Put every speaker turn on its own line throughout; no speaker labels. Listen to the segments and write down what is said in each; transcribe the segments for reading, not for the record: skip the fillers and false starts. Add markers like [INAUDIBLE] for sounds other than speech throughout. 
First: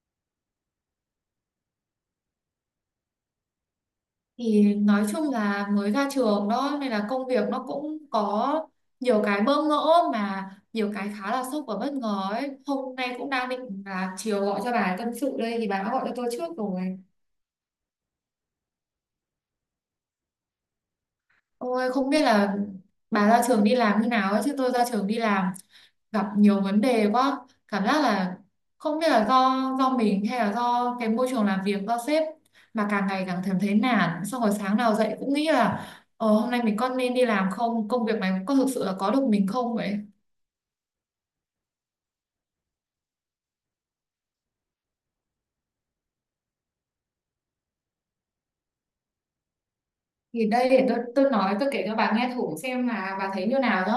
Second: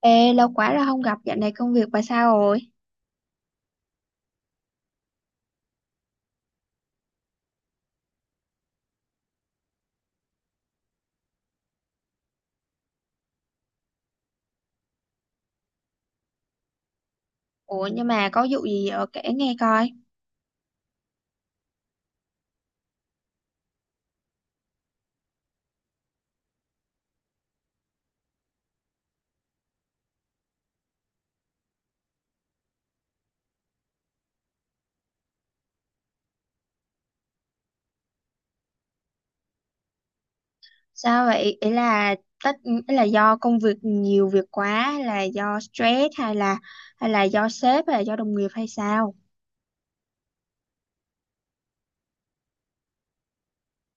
Ê, lâu quá rồi không gặp, dạo này công việc bà sao rồi?
Thì nói chung là mới ra trường đó, nên là công việc nó cũng có nhiều cái bỡ ngỡ, mà nhiều cái khá là sốc và bất ngờ ấy. Hôm nay cũng đang định là chiều gọi cho bà tâm sự đây, thì bà đã gọi cho tôi trước rồi.
Ủa, nhưng mà có vụ gì ở kể nghe coi.
Ôi, không biết là bà ra trường đi làm như nào ấy, chứ tôi ra trường đi làm gặp nhiều vấn đề quá. Cảm giác là không biết là do mình, hay là do cái môi trường làm việc, do sếp, mà càng ngày càng cảm thấy nản. Xong rồi sáng nào dậy cũng nghĩ là hôm nay mình có nên đi làm không, công việc này có thực sự là có được mình không vậy.
Sao vậy? Ý là tất ý là do công việc nhiều việc quá, hay là do stress, hay là do sếp hay là do đồng nghiệp hay sao?
Thì đây, để tôi nói, tôi kể cho bà nghe thử xem là bà thấy như nào nhá.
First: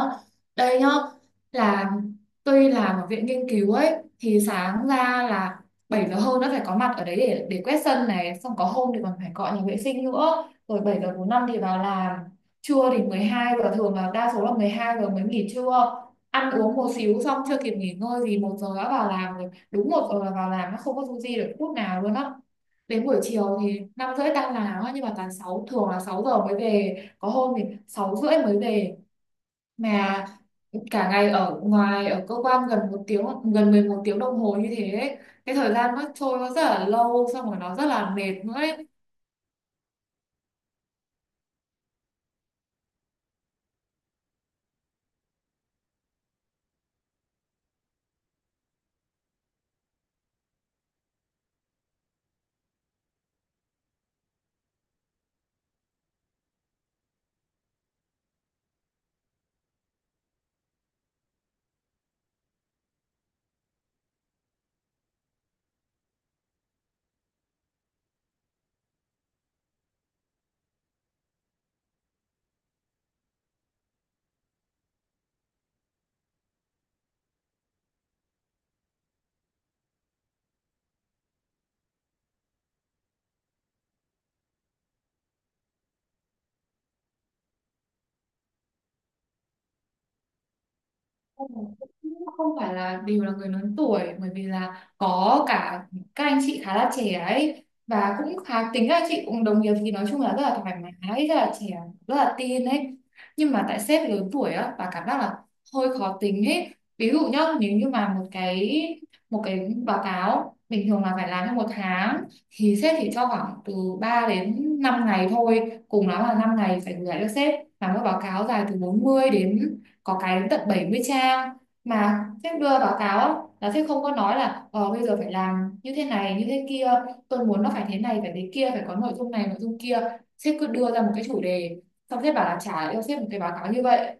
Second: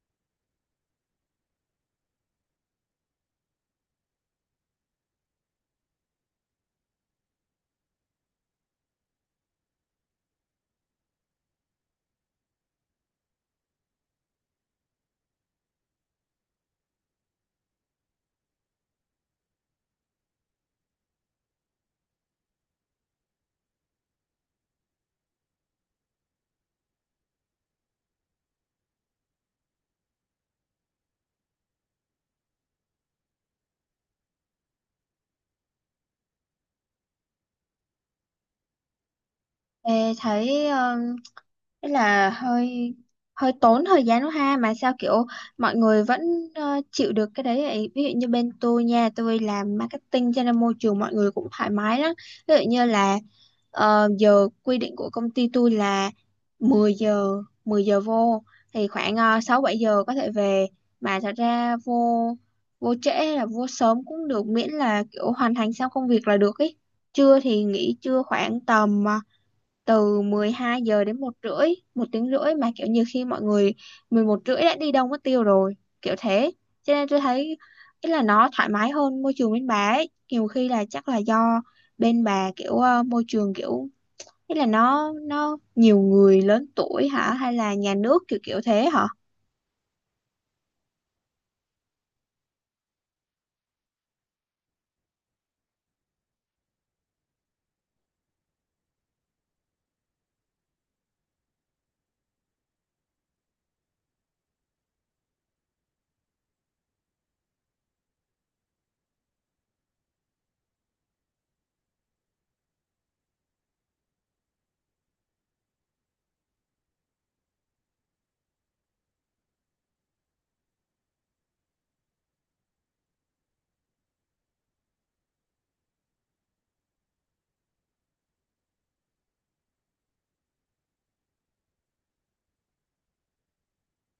Đây nhá, là tôi làm ở viện nghiên cứu ấy. Thì sáng ra là 7 giờ hơn đã phải có mặt ở đấy để quét sân này, xong có hôm thì còn phải cọ nhà vệ sinh nữa, rồi 7:45 thì vào làm. Trưa thì 12 giờ, thường là đa số là 12 giờ mới nghỉ trưa, ăn uống một xíu, xong chưa kịp nghỉ ngơi gì 1 giờ đã vào làm rồi, đúng 1 giờ là vào làm, nó không có du di được phút nào luôn á. Đến buổi chiều thì 5 rưỡi tan làm á, nhưng mà toàn sáu, thường là 6 giờ mới về, có hôm thì 6 rưỡi mới về. Mà cả ngày ở ngoài ở cơ quan gần 1 tiếng, gần 11 tiếng đồng hồ như thế ấy. Cái thời gian nó trôi nó rất là lâu, xong rồi nó rất là mệt nữa ấy.
Ê, thấy Thế là hơi hơi tốn thời gian đó ha, mà sao kiểu mọi người vẫn chịu được cái đấy vậy? Ví dụ như bên tôi nha, tôi làm marketing cho nên môi trường mọi người cũng thoải mái lắm. Ví dụ như là giờ quy định của công ty tôi là 10 giờ, 10 giờ vô, thì khoảng 6 7 giờ có thể về, mà thật ra vô vô trễ hay là vô sớm cũng được, miễn là kiểu hoàn thành xong công việc là được ý. Trưa thì nghỉ trưa khoảng tầm từ 12 giờ đến một rưỡi, một tiếng rưỡi, mà kiểu như khi mọi người 11 rưỡi đã đi đâu mất tiêu rồi, kiểu thế. Cho nên tôi thấy ý là nó thoải mái hơn môi trường bên bà ấy. Nhiều khi là chắc là do bên bà kiểu môi trường kiểu ý là nó nhiều người lớn tuổi hả, hay là nhà nước kiểu kiểu thế hả?
Ừ, không phải là đều là người lớn tuổi, bởi vì là có cả các anh chị khá là trẻ ấy, và cũng khá tính. Các anh chị cũng đồng nghiệp thì nói chung là rất là thoải mái, rất là trẻ, rất là teen ấy. Nhưng mà tại sếp lớn tuổi á, và cảm giác là hơi khó tính ấy. Ví dụ nhá, nếu như mà một cái báo cáo bình thường là phải làm trong 1 tháng, thì sếp chỉ cho khoảng từ 3 đến 5 ngày thôi, cùng lắm là 5 ngày phải gửi lại cho sếp, làm một báo cáo dài từ 40 đến, có cái đến tận 70 trang. Mà sếp đưa báo cáo á, là sếp không có nói là ờ bây giờ phải làm như thế này như thế kia, tôi muốn nó phải thế này phải thế kia, phải có nội dung này nội dung kia. Sếp cứ đưa ra một cái chủ đề, xong sếp bảo là trả lại cho sếp một cái báo cáo như vậy,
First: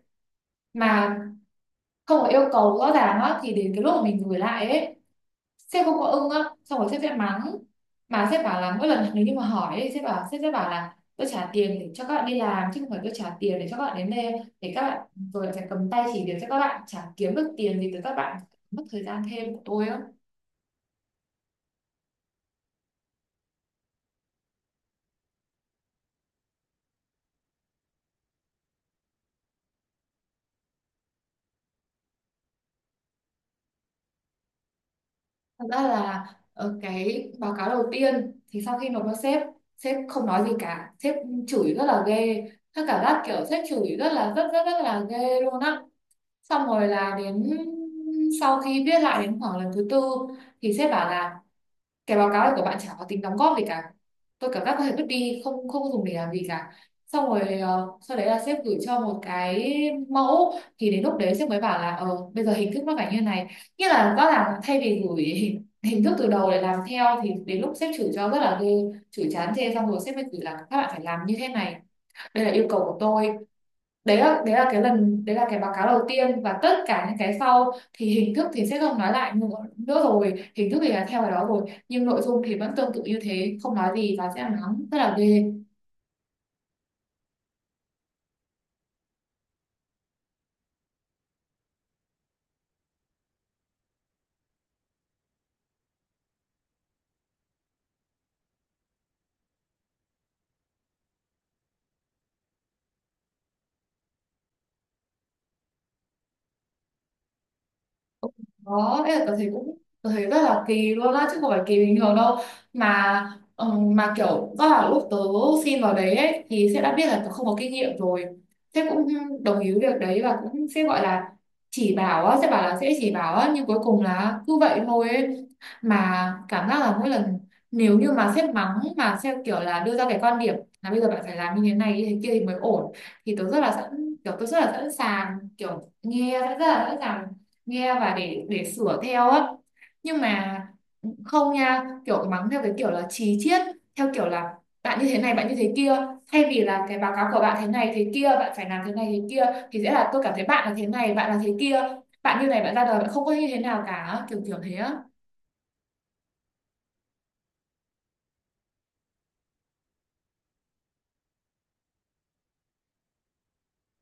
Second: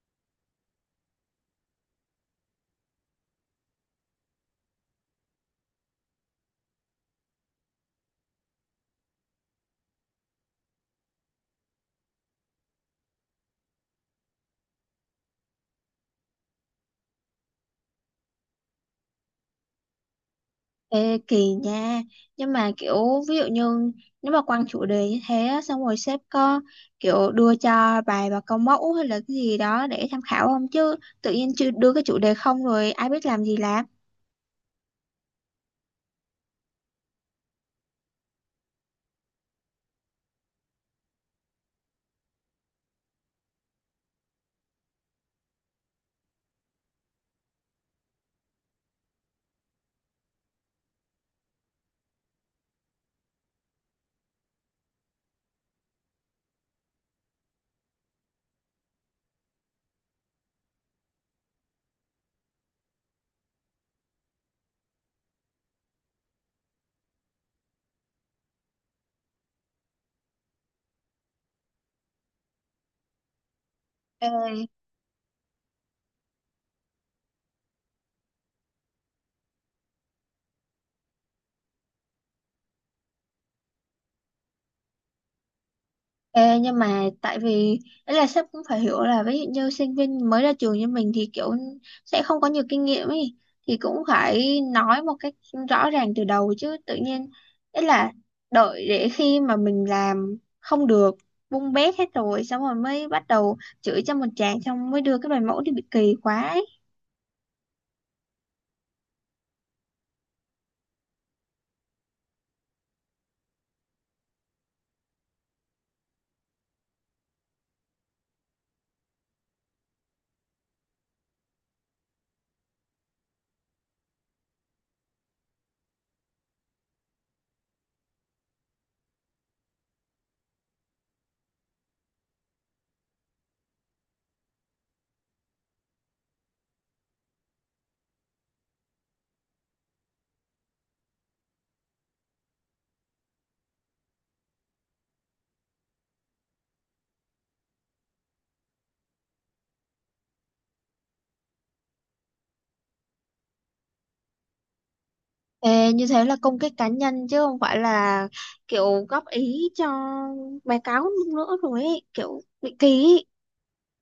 mà không có yêu cầu rõ ràng á. Thì đến cái lúc mà mình gửi lại ấy, sếp không có ưng á, xong rồi sếp sẽ mắng. Mà sếp bảo là mỗi lần nếu như mà hỏi ấy, sếp bảo, sếp sẽ bảo là tôi trả tiền để cho các bạn đi làm, chứ không phải tôi trả tiền để cho các bạn đến đây để các bạn, rồi phải cầm tay chỉ việc cho các bạn, chả kiếm được tiền gì từ các bạn, mất thời gian thêm của tôi á.
Ê, kỳ nha, nhưng mà kiểu ví dụ như nếu mà quăng chủ đề như thế á, xong rồi sếp có kiểu đưa cho bài và câu mẫu hay là cái gì đó để tham khảo không, chứ tự nhiên chưa đưa cái chủ đề không rồi ai biết làm gì làm.
Thật ra là cái báo cáo đầu tiên thì sau khi nộp cho sếp, sếp không nói gì cả, sếp chửi rất là ghê, tất cả các cảm giác kiểu sếp chửi rất là rất rất rất là ghê luôn á. Xong rồi là đến sau khi viết lại đến khoảng lần thứ 4, thì sếp bảo là cái báo cáo này của bạn chả có tính đóng góp gì cả, tôi cảm giác có thể vứt đi, không không dùng để làm gì cả. Xong rồi sau đấy là sếp gửi cho một cái mẫu, thì đến lúc đấy sếp mới bảo là ờ bây giờ hình thức nó phải như này, nghĩa là rõ ràng thay vì gửi [LAUGHS] hình thức từ đầu để làm theo, thì đến lúc sếp chửi cho rất là ghê, chửi chán chê xong rồi sếp mới gửi là các bạn phải làm như thế này, đây là yêu cầu của tôi. Đấy là, đấy
Ê,
là cái lần đấy là cái báo cáo đầu tiên, và tất cả những cái sau thì hình thức thì sẽ không nói lại nữa, rồi hình thức thì là theo cái đó rồi, nhưng nội dung thì vẫn tương tự như thế, không nói gì, và sẽ là nóng rất là ghê.
Ê, Nhưng mà tại vì ấy là sếp cũng phải hiểu là ví dụ như sinh viên mới ra trường như mình thì kiểu sẽ không có nhiều kinh nghiệm ấy, thì cũng phải nói một cách rõ ràng từ đầu chứ, tự nhiên ấy là đợi để khi mà mình làm không được, bung bét hết rồi xong rồi mới bắt đầu chửi cho một tràng, xong mới đưa cái bài mẫu đi, bị kỳ quá ấy.
Đó, ấy là tớ thấy cũng, tớ thấy rất là kỳ luôn á, chứ không phải kỳ bình thường đâu. Mà mà kiểu do là lúc tớ xin vào đấy ấy, thì sếp đã biết là tớ không có kinh nghiệm rồi, sếp cũng đồng ý với việc đấy, và cũng sếp gọi là chỉ bảo á, sếp bảo là sẽ chỉ bảo á, nhưng cuối cùng là cứ vậy thôi ấy. Mà cảm giác là mỗi lần nếu như mà sếp mắng, mà sếp kiểu là đưa ra cái quan điểm là bây giờ bạn phải làm như thế này như thế kia thì mới ổn, thì tớ rất là sẵn, kiểu tớ rất là sẵn sàng, kiểu nghe, rất là sẵn sàng nghe và để sửa theo á. Nhưng mà không nha, kiểu mắng theo cái kiểu là chí chiết, theo kiểu là bạn như thế này bạn như thế kia, thay vì là cái báo cáo của bạn thế này thế kia, bạn phải làm thế này thế kia, thì sẽ là tôi cảm thấy bạn là thế này bạn là thế kia, bạn như này, bạn ra đời bạn không có như thế nào cả, kiểu kiểu thế á.
Ê, như thế là công kích cá nhân chứ không phải là kiểu góp ý cho báo cáo nữa rồi ấy, kiểu bị kỳ ấy.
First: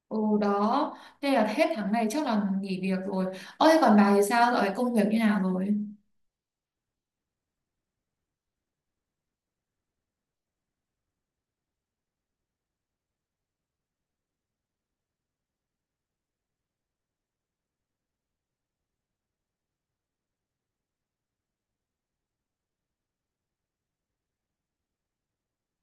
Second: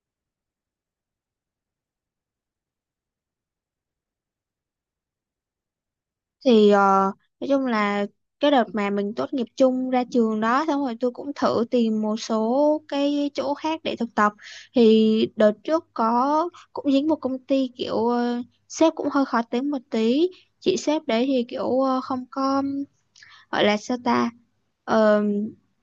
Ồ đó, nên là hết tháng này chắc là nghỉ việc rồi. Ơ thế còn bà thì sao rồi, công việc như nào rồi?
Thì nói chung là cái đợt mà mình tốt nghiệp chung ra trường đó, xong rồi tôi cũng thử tìm một số cái chỗ khác để thực tập, thì đợt trước có cũng dính một công ty kiểu sếp cũng hơi khó tính một tí. Chị sếp đấy thì kiểu không có gọi là sao ta. Ờ,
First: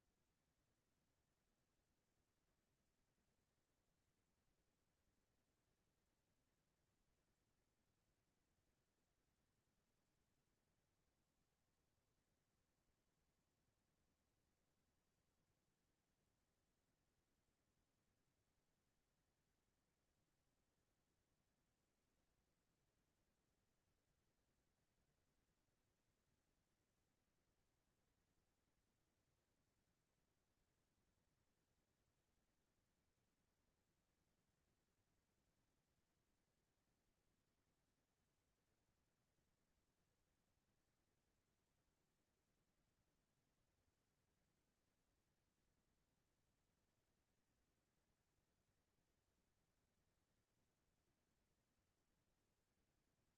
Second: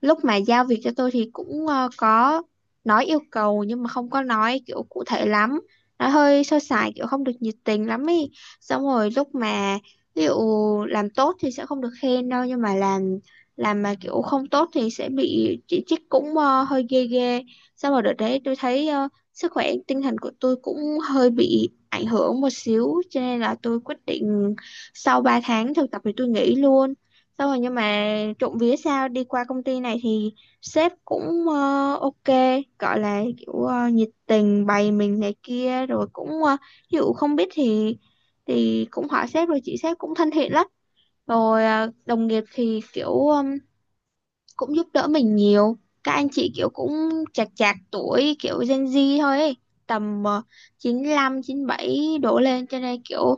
lúc mà giao việc cho tôi thì cũng có nói yêu cầu nhưng mà không có nói kiểu cụ thể lắm, nói hơi sơ sài kiểu không được nhiệt tình lắm ý. Xong rồi lúc mà ví dụ làm tốt thì sẽ không được khen đâu, nhưng mà làm mà kiểu không tốt thì sẽ bị chỉ trích cũng hơi ghê ghê. Xong rồi đợt đấy tôi thấy sức khỏe tinh thần của tôi cũng hơi bị ảnh hưởng một xíu, cho nên là tôi quyết định sau 3 tháng thực tập thì tôi nghỉ luôn. Xong rồi nhưng mà trộm vía sao đi qua công ty này thì sếp cũng ok, gọi là kiểu nhiệt tình bày mình này kia, rồi cũng ví dụ không biết thì cũng hỏi sếp, rồi chị sếp cũng thân thiện lắm. Rồi đồng nghiệp thì kiểu cũng giúp đỡ mình nhiều. Các anh chị kiểu cũng chạc chạc tuổi kiểu Gen Z thôi ấy, tầm chín lăm, chín bảy đổ lên, cho nên kiểu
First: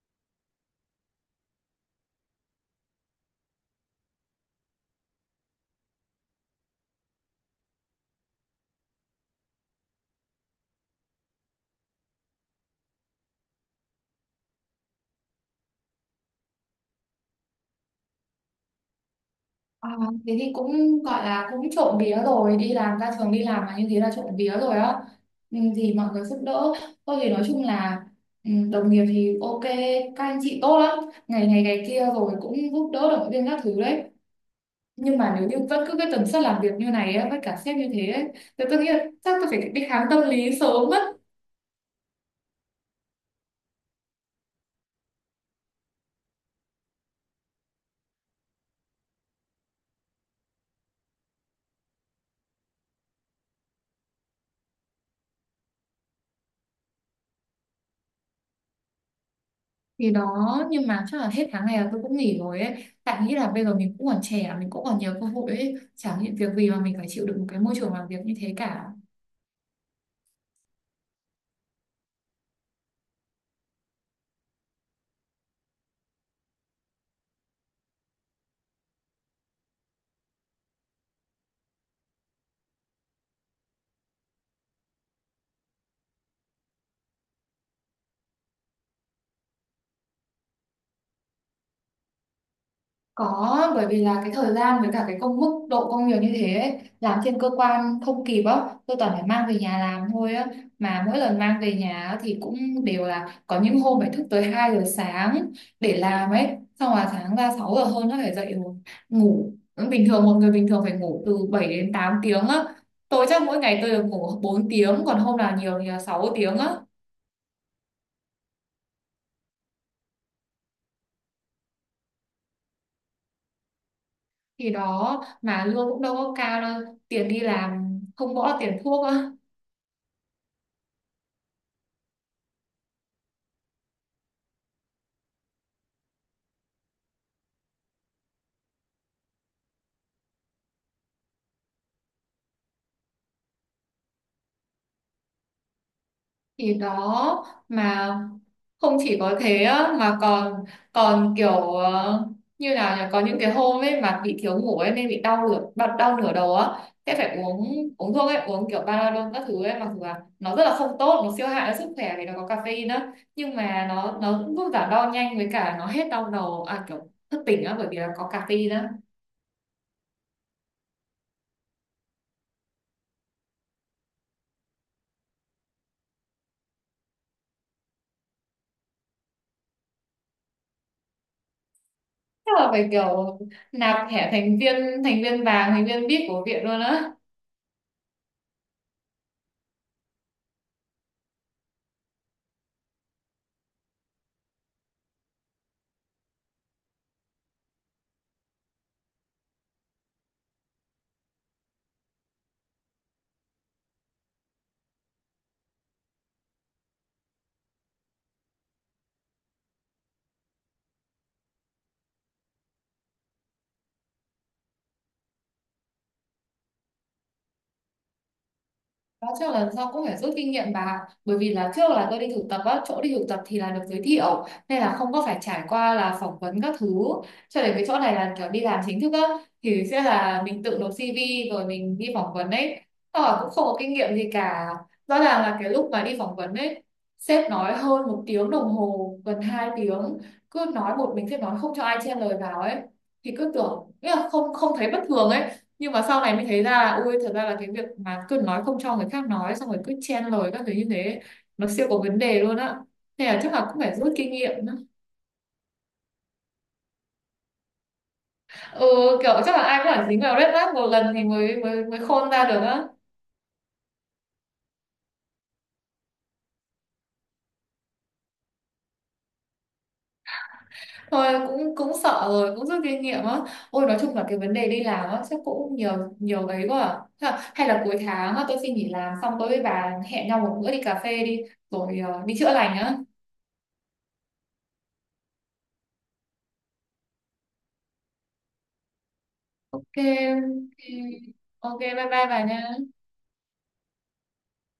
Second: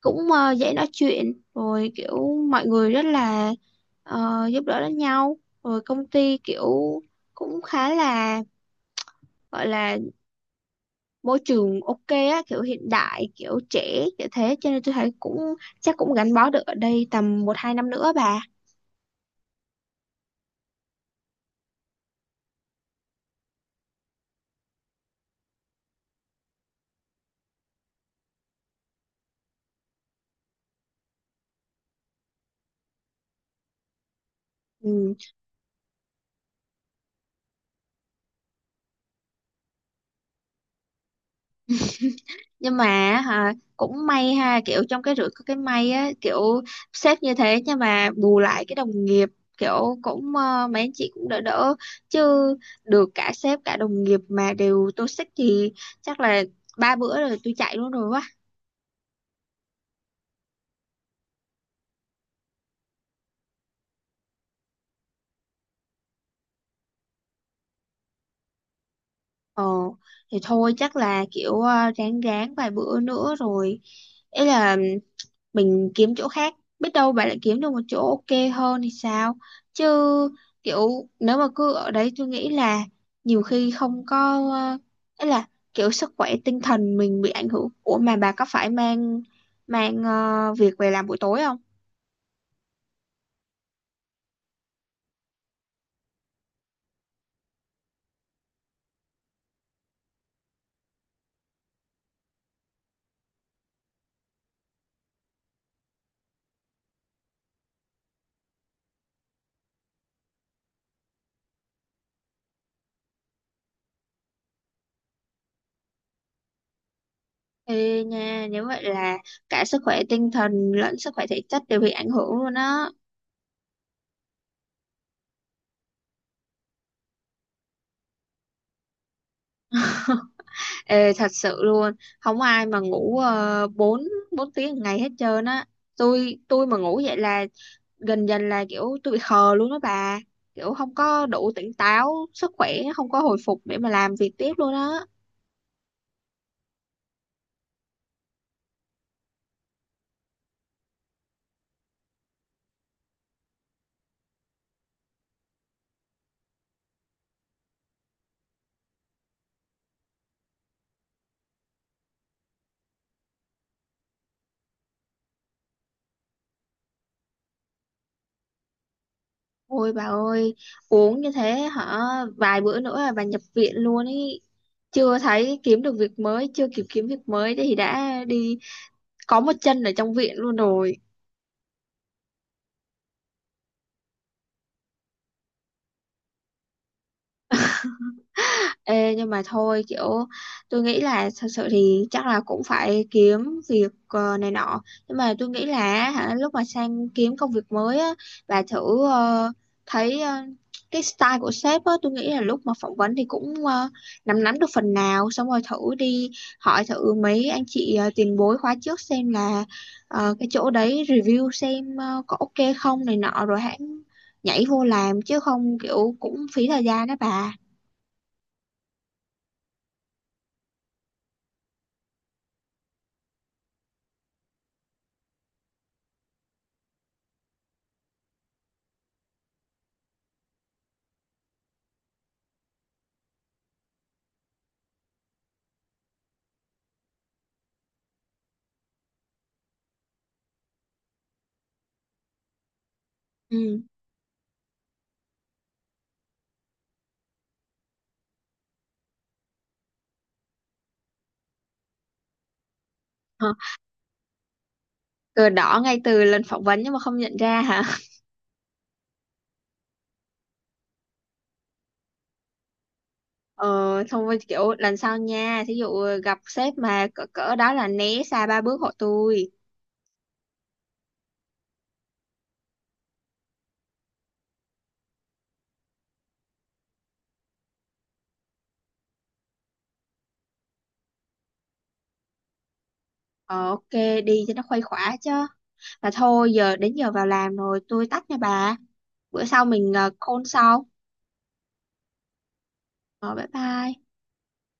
cũng dễ nói chuyện, rồi kiểu mọi người rất là giúp đỡ lẫn nhau. Rồi công ty kiểu cũng khá là gọi là môi trường ok á, kiểu hiện đại kiểu trẻ kiểu thế, cho nên tôi thấy cũng chắc cũng gắn bó được ở đây tầm một hai năm nữa bà.
À, thế thì cũng gọi là cũng trộm vía rồi, đi làm, ra trường đi làm mà như thế là trộm vía rồi á. Ừ, thì mọi người giúp đỡ. Tôi thì nói chung là ừ, đồng nghiệp thì ok, các anh chị tốt lắm, ngày này ngày kia rồi cũng giúp đỡ, động viên các thứ đấy.
Ừ.
Nhưng mà nếu như vẫn cứ cái tần suất làm việc như này á, với cả sếp như thế ấy, thì tôi nghĩ là chắc tôi phải đi khám tâm lý sớm mất.
Nhưng mà hả, cũng may ha, kiểu trong cái rủi có cái may á, kiểu sếp như thế nhưng mà bù lại cái đồng nghiệp kiểu cũng mấy anh chị cũng đỡ đỡ, chứ được cả sếp cả đồng nghiệp mà đều toxic thì chắc là ba bữa rồi tôi chạy luôn rồi quá.
Thì đó, nhưng mà chắc là hết tháng này là tôi cũng nghỉ rồi ấy, tại nghĩ là bây giờ mình cũng còn trẻ, mình cũng còn nhiều cơ hội ấy, chẳng những việc gì mà mình phải chịu đựng một cái môi trường làm việc như thế cả.
Ờ thì thôi chắc là kiểu ráng ráng vài bữa nữa rồi ý là mình kiếm chỗ khác, biết đâu bạn lại kiếm được một chỗ ok hơn thì sao, chứ kiểu nếu mà cứ ở đấy tôi nghĩ là nhiều khi không có ờ, ấy là kiểu sức khỏe tinh thần mình bị ảnh hưởng. Ủa mà bà có phải mang mang việc về làm buổi tối không?
Có, bởi vì là cái thời gian với cả cái công, mức độ công việc như thế ấy, làm trên cơ quan không kịp á, tôi toàn phải mang về nhà làm thôi á. Mà mỗi lần mang về nhà á thì cũng đều là có những hôm phải thức tới 2 giờ sáng để làm ấy. Xong là sáng ra 6 giờ hơn nó phải dậy rồi, ngủ. Bình thường một người bình thường phải ngủ từ 7 đến 8 tiếng á. Tôi chắc mỗi ngày tôi được ngủ 4 tiếng, còn hôm nào nhiều thì là 6 tiếng á.
Ê nha, nếu vậy là cả sức khỏe tinh thần lẫn sức khỏe thể chất đều bị ảnh hưởng luôn á.
Thì đó, mà lương cũng đâu có cao đâu, tiền đi làm không bỏ tiền thuốc á.
Ê, thật sự luôn, không ai mà ngủ uh, 4 4 tiếng một ngày hết trơn á. Tôi mà ngủ vậy là gần dần là kiểu tôi bị khờ luôn đó bà, kiểu không có đủ tỉnh táo, sức khỏe không có hồi phục để mà làm việc tiếp luôn á.
Thì đó, mà không chỉ có thế á, mà còn, còn kiểu ờ, như nào nhỉ, có những cái hôm ấy mà bị thiếu ngủ ấy, nên bị đau nửa đau nửa đầu á, sẽ phải uống uống thuốc ấy, uống kiểu Panadol các thứ ấy, mặc dù là nó rất là không tốt, nó siêu hại cho sức khỏe vì nó có caffeine á, nhưng mà nó cũng giúp giảm đau nhanh, với cả nó hết đau đầu à, kiểu thức tỉnh á, bởi vì là có caffeine á.
Ôi bà ơi, uống như thế hả, vài bữa nữa là bà nhập viện luôn ý, chưa thấy kiếm được việc mới, chưa kịp kiếm việc mới thì đã đi có một chân ở trong viện luôn rồi.
Chắc là phải kiểu nạp thẻ thành viên, thành viên vàng, thành viên VIP của viện luôn á.
Ê, nhưng mà thôi kiểu tôi nghĩ là thật sự thì chắc là cũng phải kiếm việc này nọ, nhưng mà tôi nghĩ là hả, lúc mà sang kiếm công việc mới á, bà thử thấy ờ, cái style của sếp á, tôi nghĩ là lúc mà phỏng vấn thì cũng nắm nắm được phần nào, xong rồi thử đi hỏi thử mấy anh chị tiền bối khóa trước xem là cái chỗ đấy review xem có ok không này nọ rồi hãng nhảy vô làm, chứ không kiểu cũng phí thời gian đó bà.
Đó, trước lần sau cũng phải rút kinh nghiệm bà ạ. Bởi vì là trước là tôi đi thực tập á, chỗ đi thực tập thì là được giới thiệu nên là không có phải trải qua là phỏng vấn các thứ, cho đến cái chỗ này là kiểu đi làm chính thức á, thì sẽ là mình tự nộp CV rồi mình đi phỏng vấn ấy, và cũng không có kinh nghiệm gì cả. Rõ ràng là cái lúc mà đi phỏng vấn ấy, sếp nói hơn 1 tiếng đồng hồ, gần 2 tiếng, cứ nói một mình, sếp nói không cho ai chen lời vào ấy, thì cứ
Ừ,
tưởng nghĩa là không, không thấy bất thường ấy. Nhưng mà sau này mới thấy ra là ui thật ra là cái việc mà cứ nói không cho người khác nói, xong rồi cứ chen lời các thứ như thế, nó siêu có vấn đề luôn á. Thế là chắc là cũng phải rút kinh nghiệm nữa.
cờ đỏ ngay từ lần phỏng vấn nhưng mà không nhận ra hả.
Ừ, kiểu chắc là ai cũng phải dính vào red flag một lần thì mới mới mới khôn ra được á.
Ờ, xong rồi kiểu lần sau nha, thí dụ gặp sếp mà cỡ cỡ đó là né xa ba bước hộ tôi.
Thôi cũng cũng sợ rồi, cũng rút kinh nghiệm á. Ôi nói chung là cái vấn đề đi làm á chắc cũng nhiều nhiều ấy quá à. Thế là, hay là cuối tháng á, tôi xin nghỉ làm xong tôi với bà hẹn nhau một bữa đi cà phê đi, rồi đi chữa lành á.
Ờ ok, đi cho nó khuây khỏa chứ. Mà thôi giờ đến giờ vào làm rồi, tôi tắt nha bà, bữa sau mình
Ok,
call sau.
ok, ok, bye bye bà nha.
Ờ bye bye.